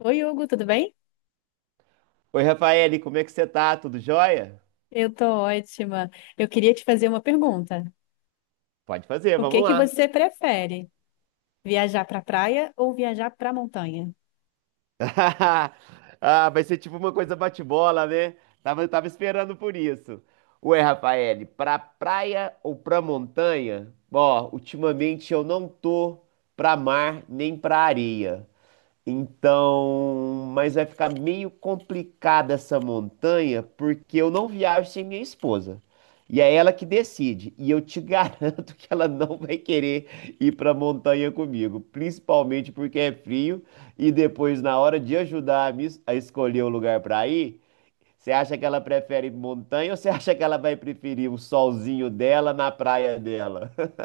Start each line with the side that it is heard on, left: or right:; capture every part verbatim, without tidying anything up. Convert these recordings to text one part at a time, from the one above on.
left: Oi, Hugo, tudo bem?
right: Oi, Rafaele, como é que você tá? Tudo jóia?
left: Eu tô ótima. Eu queria te fazer uma pergunta.
right: Pode fazer,
left: O que
right: vamos
left: que
right: lá.
left: você prefere? Viajar para praia ou viajar para montanha?
right: Ah, vai ser tipo uma coisa bate-bola, né? Tava, tava esperando por isso. Ué, Rafaele, pra praia ou pra montanha? Ó, ultimamente eu não tô pra mar nem pra areia. Então, mas vai ficar meio complicada essa montanha, porque eu não viajo sem minha esposa. E é ela que decide. E eu te garanto que ela não vai querer ir para a montanha comigo, principalmente porque é frio. E depois, na hora de ajudar a me es- a escolher o lugar para ir, você acha que ela prefere montanha ou você acha que ela vai preferir o solzinho dela na praia dela?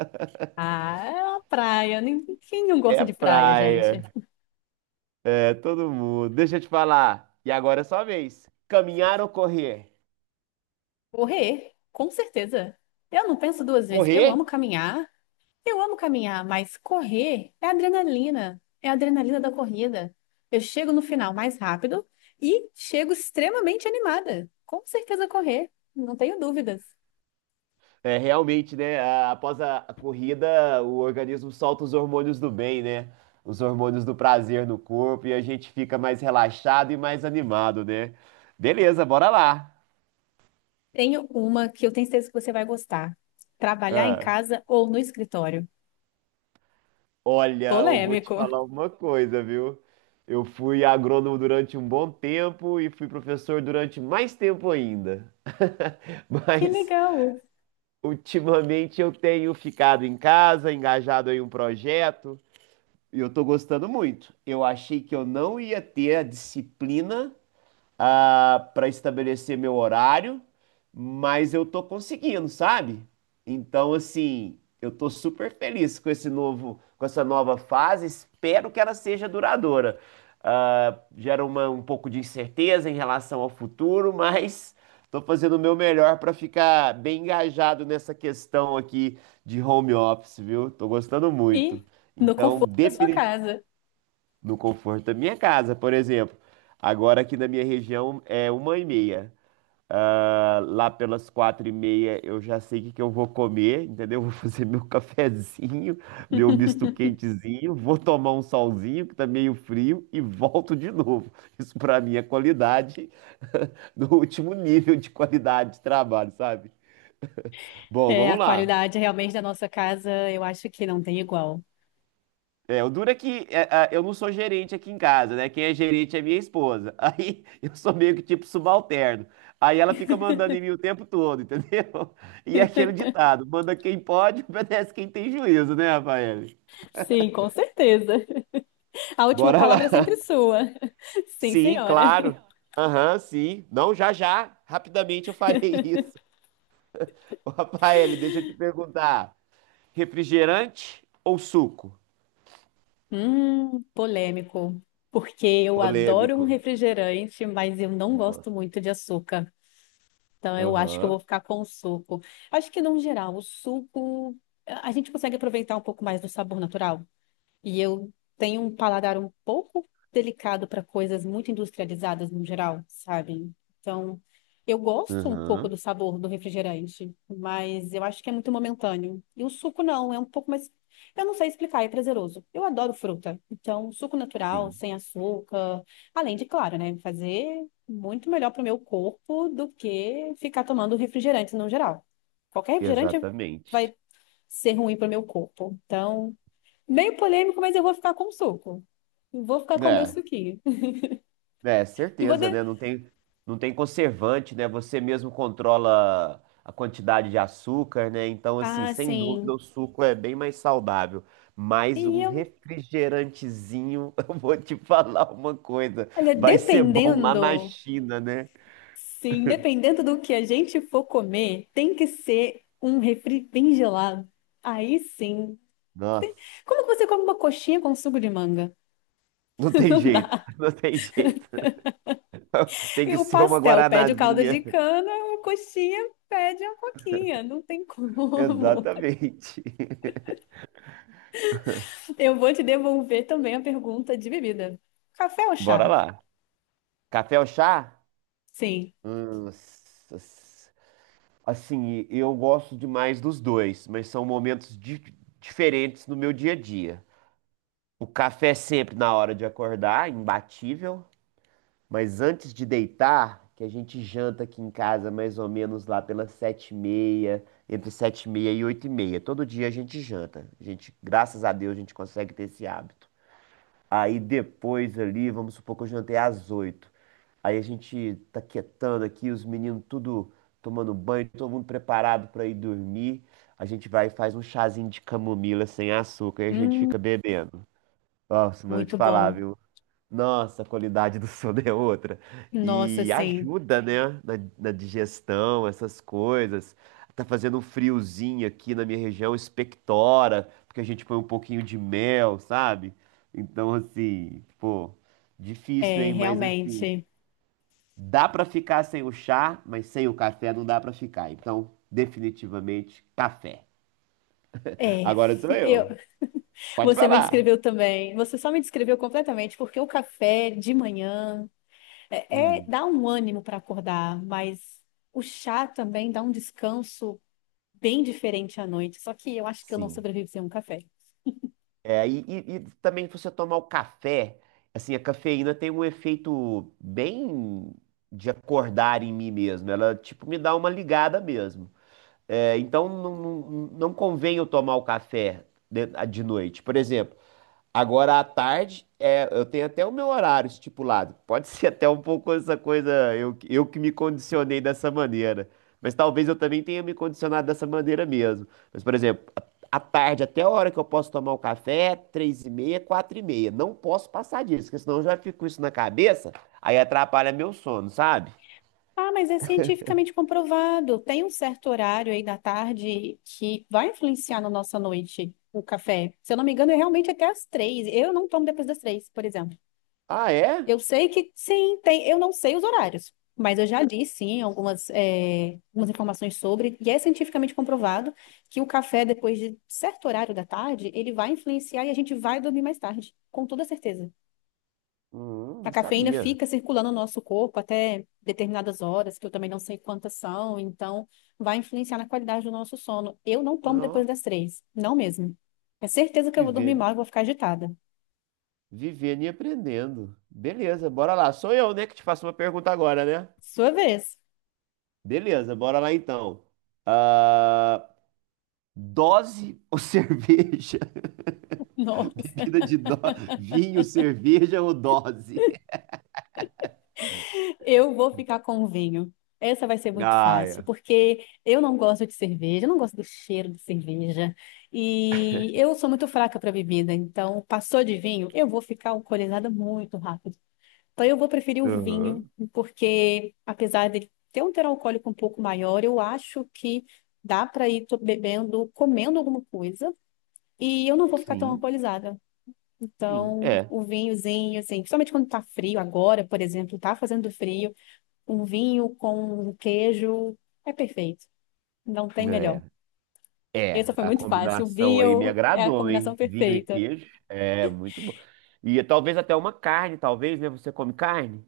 left: Ah, é uma praia. Nin- Quem não gosta
right: É
left: de praia, gente?
right: praia. É todo mundo. Deixa eu te falar. E agora é sua vez. Caminhar ou correr?
left: Correr, com certeza. Eu não penso duas vezes. Eu
right: Correr?
left: amo caminhar. Eu amo caminhar, mas correr é adrenalina. É a adrenalina da corrida. Eu chego no final mais rápido e chego extremamente animada. Com certeza correr, não tenho dúvidas.
right: É realmente, né? a- Após a a corrida, o organismo solta os hormônios do bem, né? Os hormônios do prazer no corpo e a gente fica mais relaxado e mais animado, né? Beleza, bora lá.
left: Tenho uma que eu tenho certeza que você vai gostar. Trabalhar em
right: Ah,
left: casa ou no escritório?
right: olha, eu vou te
left: Polêmico.
right: falar uma coisa, viu? Eu fui agrônomo durante um bom tempo e fui professor durante mais tempo ainda.
left: Que
right: Mas
left: legal.
right: ultimamente eu tenho ficado em casa, engajado em um projeto, e eu tô gostando muito. Eu achei que eu não ia ter a disciplina ah, para estabelecer meu horário, mas eu tô conseguindo, sabe? Então, assim, eu tô super feliz com esse novo, com essa nova fase. Espero que ela seja duradoura. Ah, gera uma, um pouco de incerteza em relação ao futuro, mas tô fazendo o meu melhor para ficar bem engajado nessa questão aqui de home office, viu? Tô gostando muito.
left: E no
right: Então,
left: conforto da sua casa.
right: no conforto da minha casa, por exemplo. Agora aqui na minha região é uma e meia. Ah, lá pelas quatro e meia eu já sei o que que eu vou comer, entendeu? Vou fazer meu cafezinho, meu misto quentezinho, vou tomar um solzinho que tá meio frio e volto de novo. Isso pra mim é qualidade no último nível de qualidade de trabalho, sabe? Bom,
left: É,
right: vamos
left: a
right: lá.
left: qualidade realmente da nossa casa, eu acho que não tem igual.
right: É, o duro é que é, a- eu não sou gerente aqui em casa, né? Quem é gerente é minha esposa. Aí eu sou meio que tipo subalterno. Aí ela fica mandando em mim o tempo todo, entendeu? E é aquele ditado: manda quem pode, obedece quem tem juízo, né, Rafael?
left: Sim, com certeza. A última
right: Bora lá.
left: palavra é sempre sua. Sim,
right: Sim,
left: senhora.
right: claro. Aham, sim. Não, já já. Rapidamente eu farei isso. Ô, Rafael, deixa eu te perguntar: refrigerante ou suco?
left: Hum, polêmico. Porque eu adoro um
right: Polêmico.
left: refrigerante, mas eu não gosto muito de açúcar. Então, eu acho que eu
right: Aham.
left: vou ficar com o suco. Acho que, no geral, o suco, a gente consegue aproveitar um pouco mais do sabor natural. E eu tenho um paladar um pouco delicado para coisas muito industrializadas no geral, sabe? Então, eu gosto um pouco
right: Aham.
left: do sabor do refrigerante, mas eu acho que é muito momentâneo. E o suco não, é um pouco mais. Eu não sei explicar, é prazeroso. Eu adoro fruta. Então, suco natural,
right: Sim,
left: sem açúcar. Além de, claro, né, fazer muito melhor para o meu corpo do que ficar tomando refrigerante no geral. Qualquer refrigerante vai
right: exatamente.
left: ser ruim para o meu corpo. Então. Meio polêmico, mas eu vou ficar com o suco. Eu vou ficar com o meu
right: É,
left: suquinho.
right: é,
left: E vou de...
right: certeza, né? Não tem, não tem conservante, né? Você mesmo controla a quantidade de açúcar, né? Então, assim,
left: Ah,
right: sem dúvida,
left: sim.
right: o suco é bem mais saudável.
left: E
right: Mas um
left: eu,
right: refrigerantezinho, eu vou te falar uma coisa,
left: olha,
right: vai ser bom lá na
left: dependendo,
right: China, né?
left: sim, dependendo do que a gente for comer, tem que ser um refri bem gelado. Aí sim.
right: Nossa,
left: Como que você come uma coxinha com suco de manga?
right: não tem
left: Não
right: jeito,
left: dá.
right: não tem jeito. Tem
left: E
right: que
left: o
right: ser uma
left: pastel pede o caldo
right: guaranazinha.
left: de cana, a coxinha pede a coquinha. Não tem como.
right: Exatamente.
left: Eu vou te devolver também a pergunta de bebida. Café ou
right: Bora
left: chá?
right: lá. Café ou chá?
left: Sim.
right: Hum, s- s- Assim, eu gosto demais dos dois, mas são momentos di- diferentes no meu dia a dia. O café é sempre na hora de acordar, imbatível, mas antes de deitar, que a gente janta aqui em casa mais ou menos lá pelas sete e meia, entre sete e meia e oito e meia. Todo dia a gente janta. A gente, graças a Deus, a gente consegue ter esse hábito. Aí depois ali, vamos supor que eu jantei às oito. Aí a gente tá quietando aqui, os meninos tudo tomando banho, todo mundo preparado pra ir dormir. A gente vai e faz um chazinho de camomila sem açúcar e a gente
left: Hum,
right: fica bebendo. Nossa, mas eu te
left: muito
right: falar,
left: bom.
right: viu? Nossa, a qualidade do sono é outra.
left: Nossa,
right: E
left: sim,
right: ajuda, né? Na, na digestão, essas coisas. Tá fazendo um friozinho aqui na minha região, expectora, porque a gente põe um pouquinho de mel, sabe? Então, assim, pô, difícil,
left: é,
right: hein? Mas assim.
left: realmente.
right: Dá para ficar sem o chá, mas sem o café não dá para ficar. Então, definitivamente, café.
left: É,
right: Agora sou
left: eu,
right: eu. Pode
left: você me
right: falar.
left: descreveu também. Você só me descreveu completamente, porque o café de manhã é, é-
right: Hum,
left: dá um ânimo para acordar, mas o chá também dá um descanso bem diferente à noite. Só que eu acho que eu não
right: sim.
left: sobrevivo sem um café.
right: É, e, e- e também você tomar o café, assim, a cafeína tem um efeito bem de acordar em mim mesmo. Ela, tipo, me dá uma ligada mesmo. É, então, não, não, não convém eu tomar o café de, de noite. Por exemplo, agora à tarde, é, eu tenho até o meu horário estipulado. Pode ser até um pouco essa coisa, eu, eu que me condicionei dessa maneira. Mas talvez eu também tenha me condicionado dessa maneira mesmo. Mas, por exemplo, à à tarde, até a hora que eu posso tomar o café, três e meia, quatro e meia. Não posso passar disso, porque senão eu já fico com isso na cabeça, aí atrapalha meu sono, sabe?
left: Ah, mas é cientificamente comprovado. Tem um certo horário aí da tarde que vai influenciar na nossa noite o café. Se eu não me engano, é realmente até às três. Eu não tomo depois das três, por exemplo.
right: Ah, é?
left: Eu sei que sim, tem. Eu não sei os horários, mas eu já li sim algumas, eh, algumas informações sobre, e é cientificamente comprovado que o café, depois de certo horário da tarde, ele vai influenciar e a gente vai dormir mais tarde, com toda certeza.
right: Hum,
left: A
right: não
left: cafeína
right: sabia.
left: fica circulando no nosso corpo até determinadas horas, que eu também não sei quantas são, então vai influenciar na qualidade do nosso sono. Eu não tomo depois
right: Não,
left: das três, não mesmo. É certeza que eu vou dormir
right: vivendo,
left: mal e vou ficar agitada.
right: vivendo e aprendendo. Beleza, bora lá. Sou eu, né, que te faço uma pergunta agora, né?
left: Sua vez.
right: Beleza, bora lá então. Ah, dose ou cerveja?
left: Nossa.
right: Bebida de do... Vinho, cerveja ou dose?
left: Eu vou ficar com o vinho. Essa vai ser muito
right: Ah,
left: fácil,
right: é.
left: porque eu não gosto de cerveja, eu não gosto do cheiro de cerveja. E eu sou muito fraca para bebida, então passou de vinho, eu vou ficar alcoolizada muito rápido. Então eu vou preferir o vinho,
right: Aham.
left: porque apesar dele ter um teor alcoólico um pouco maior, eu acho que dá para ir to- bebendo, comendo alguma coisa, e eu não vou ficar tão
right: Sim,
left: alcoolizada.
right: sim.
left: Então,
right: É,
left: o vinhozinho, assim, principalmente quando tá frio agora, por exemplo, tá fazendo frio um vinho com um queijo. É perfeito. Não tem melhor.
right: é. É,
left: Essa foi
right: a
left: muito fácil. O
right: combinação aí me
left: vinho é a
right: agradou,
left: combinação
right: hein? Vinho e
left: perfeita.
right: queijo. É, muito bom. E talvez até uma carne, talvez, né? Você come carne?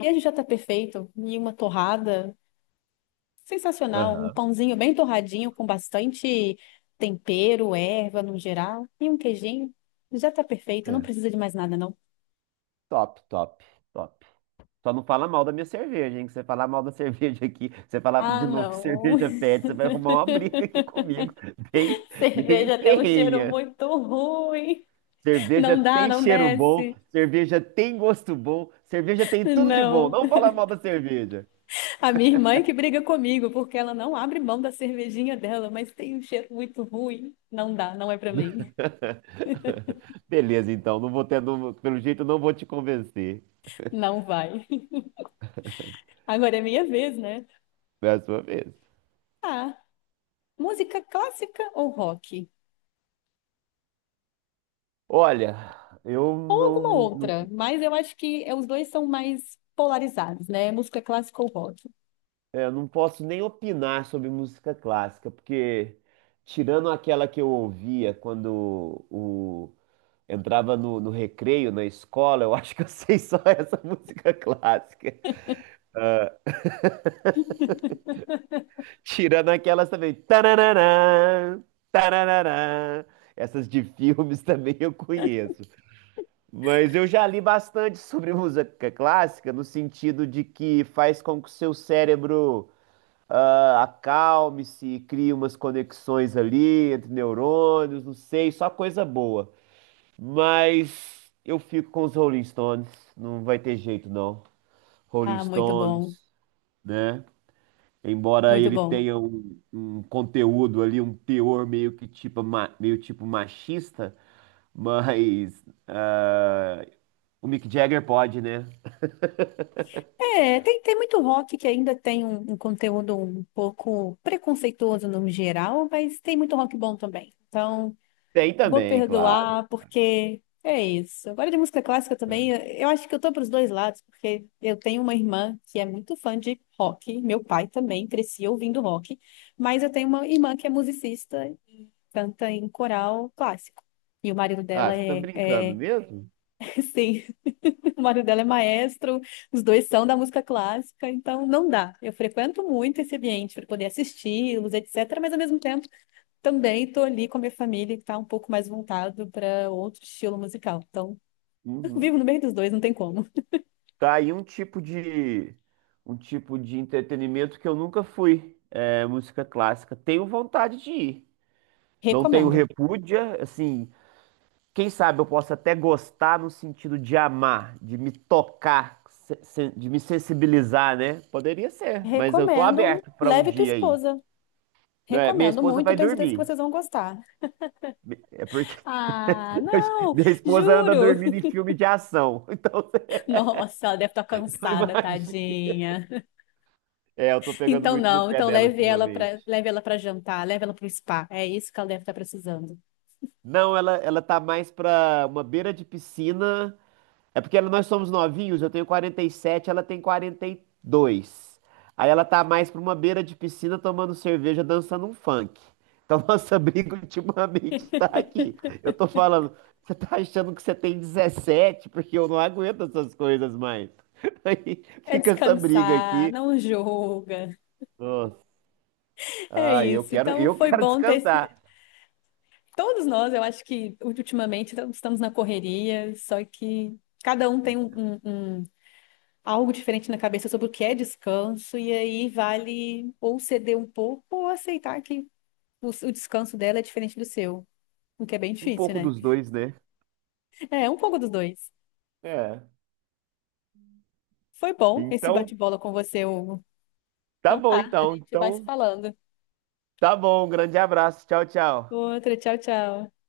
left: E a gente já tá perfeito. E uma torrada sensacional. Um
right: Aham.
left: pãozinho bem torradinho com bastante tempero, erva no geral. E um queijinho. Já tá perfeito. Não
right: É.
left: precisa de mais nada, não.
right: Top, top, top. Só não fala mal da minha cerveja, hein? Que você falar mal da cerveja aqui, você falar
left: Ah,
right: de novo que
left: não.
right: cerveja pede, você vai arrumar uma briga aqui comigo. Bem, bem
left: Cerveja tem um cheiro
right: ferrenha.
left: muito ruim.
right: Cerveja
left: Não dá,
right: tem
left: não
right: cheiro bom,
left: desce.
right: cerveja tem gosto bom, cerveja tem tudo de bom.
left: Não.
right: Não fala mal da cerveja.
left: A minha irmã é que briga comigo, porque ela não abre mão da cervejinha dela, mas tem um cheiro muito ruim. Não dá, não é pra mim.
right: Beleza, então. Não vou ter, não- Pelo jeito, não vou te convencer.
left: Não vai. Agora é minha vez, né?
right: É a sua vez.
left: Ah, música clássica ou rock?
right: Olha, eu
left: Ou alguma
right: não, não,
left: outra, mas eu acho que é- os dois são mais polarizados, né? Música clássica ou rock?
right: é, eu não posso nem opinar sobre música clássica, porque tirando aquela que eu ouvia quando o, entrava no, no recreio na escola, eu acho que eu sei só essa música clássica. Tirando aquelas também. Tarararã, tarararã. Essas de filmes também eu conheço. Mas eu já li bastante sobre música clássica, no sentido de que faz com que o seu cérebro. Ah, acalme-se, crie umas conexões ali entre neurônios, não sei, só coisa boa. Mas eu fico com os Rolling Stones, não vai ter jeito não. Rolling
left: Ah, muito
right: Stones,
left: bom,
right: né? Embora
left: muito
right: ele
left: bom.
right: tenha um, um conteúdo ali, um teor meio que tipo, ma- meio tipo machista, mas ah, o Mick Jagger pode, né?
left: É, tem, tem muito rock que ainda tem um, um conteúdo um pouco preconceituoso no geral, mas tem muito rock bom também. Então.
right: Tem
left: Vou
right: também, claro.
left: perdoar, porque é isso. Agora de música clássica também, eu acho que eu tô pros dois lados, porque eu tenho uma irmã que é muito fã de rock, meu pai também crescia ouvindo rock, mas eu tenho uma irmã que é musicista, canta em coral clássico. E o marido
right: Ah,
left: dela
right: você tá
left: é,
right: brincando
left: é
right: mesmo?
left: sim, o marido dela é maestro, os dois são da música clássica, então não dá. Eu frequento muito esse ambiente para poder assisti-los, et cetera, mas ao mesmo tempo também estou ali com a minha família, que está um pouco mais voltado para outro estilo musical. Então, eu
right: Uhum.
left: vivo no meio dos dois, não tem como.
right: Tá aí um tipo de um tipo de entretenimento que eu nunca fui, é, música clássica. Tenho vontade de ir. Não tenho
left: Recomendo.
right: repúdia, assim, quem sabe eu posso até gostar no sentido de amar, de me tocar, se- se- de me sensibilizar, né? Poderia ser, mas eu tô
left: Recomendo.
right: aberto para um
left: Leve tua
right: dia aí.
left: esposa.
right: É, minha
left: Recomendo
right: esposa
left: muito,
right: vai
left: tenho certeza que
right: dormir.
left: vocês vão gostar.
right: É porque
left: Ah, não,
right: minha esposa anda
left: juro.
right: dormindo em filme de ação. Então você
left: Nossa, ela deve estar
right: não
left: cansada,
right: imagina.
left: tadinha.
right: É, eu tô pegando
left: Então
right: muito no
left: não,
right: pé
left: então
right: dela
left: leve ela para,
right: ultimamente.
left: leve ela para jantar, leve ela para o spa. É isso que ela deve estar precisando.
right: Não, ela, ela tá mais pra uma beira de piscina. É porque ela- nós somos novinhos, eu tenho quarenta e sete, ela tem quarenta e dois. Aí ela tá mais pra uma beira de piscina tomando cerveja, dançando um funk. Então nossa briga ultimamente tá aqui. Eu tô falando, você tá achando que você tem dezessete? Porque eu não aguento essas coisas mais. Aí
left: É
right: fica essa briga
left: descansar,
right: aqui.
left: não julga.
right: Nossa.
left: É
right: Ai, eu
left: isso.
right: quero,
left: Então
right: eu
left: foi
right: quero
left: bom ter
right: descansar.
left: Todos nós, eu acho que ultimamente estamos na correria, só que cada um tem um, um- um- algo diferente na cabeça sobre o que é descanso, e aí vale ou ceder um pouco ou aceitar que o, o descanso dela é diferente do seu, o que é bem
right: Um
left: difícil,
right: pouco
left: né?
right: dos dois, né?
left: É um pouco dos dois.
right: É.
left: Foi bom esse
right: Então.
left: bate-bola com você, Hugo.
right: Tá
left: Então
right: bom,
left: tá, a
right: então.
left: gente vai se
right: Então,
left: falando.
right: tá bom. Um grande abraço. Tchau, tchau.
left: Outra, tchau, tchau.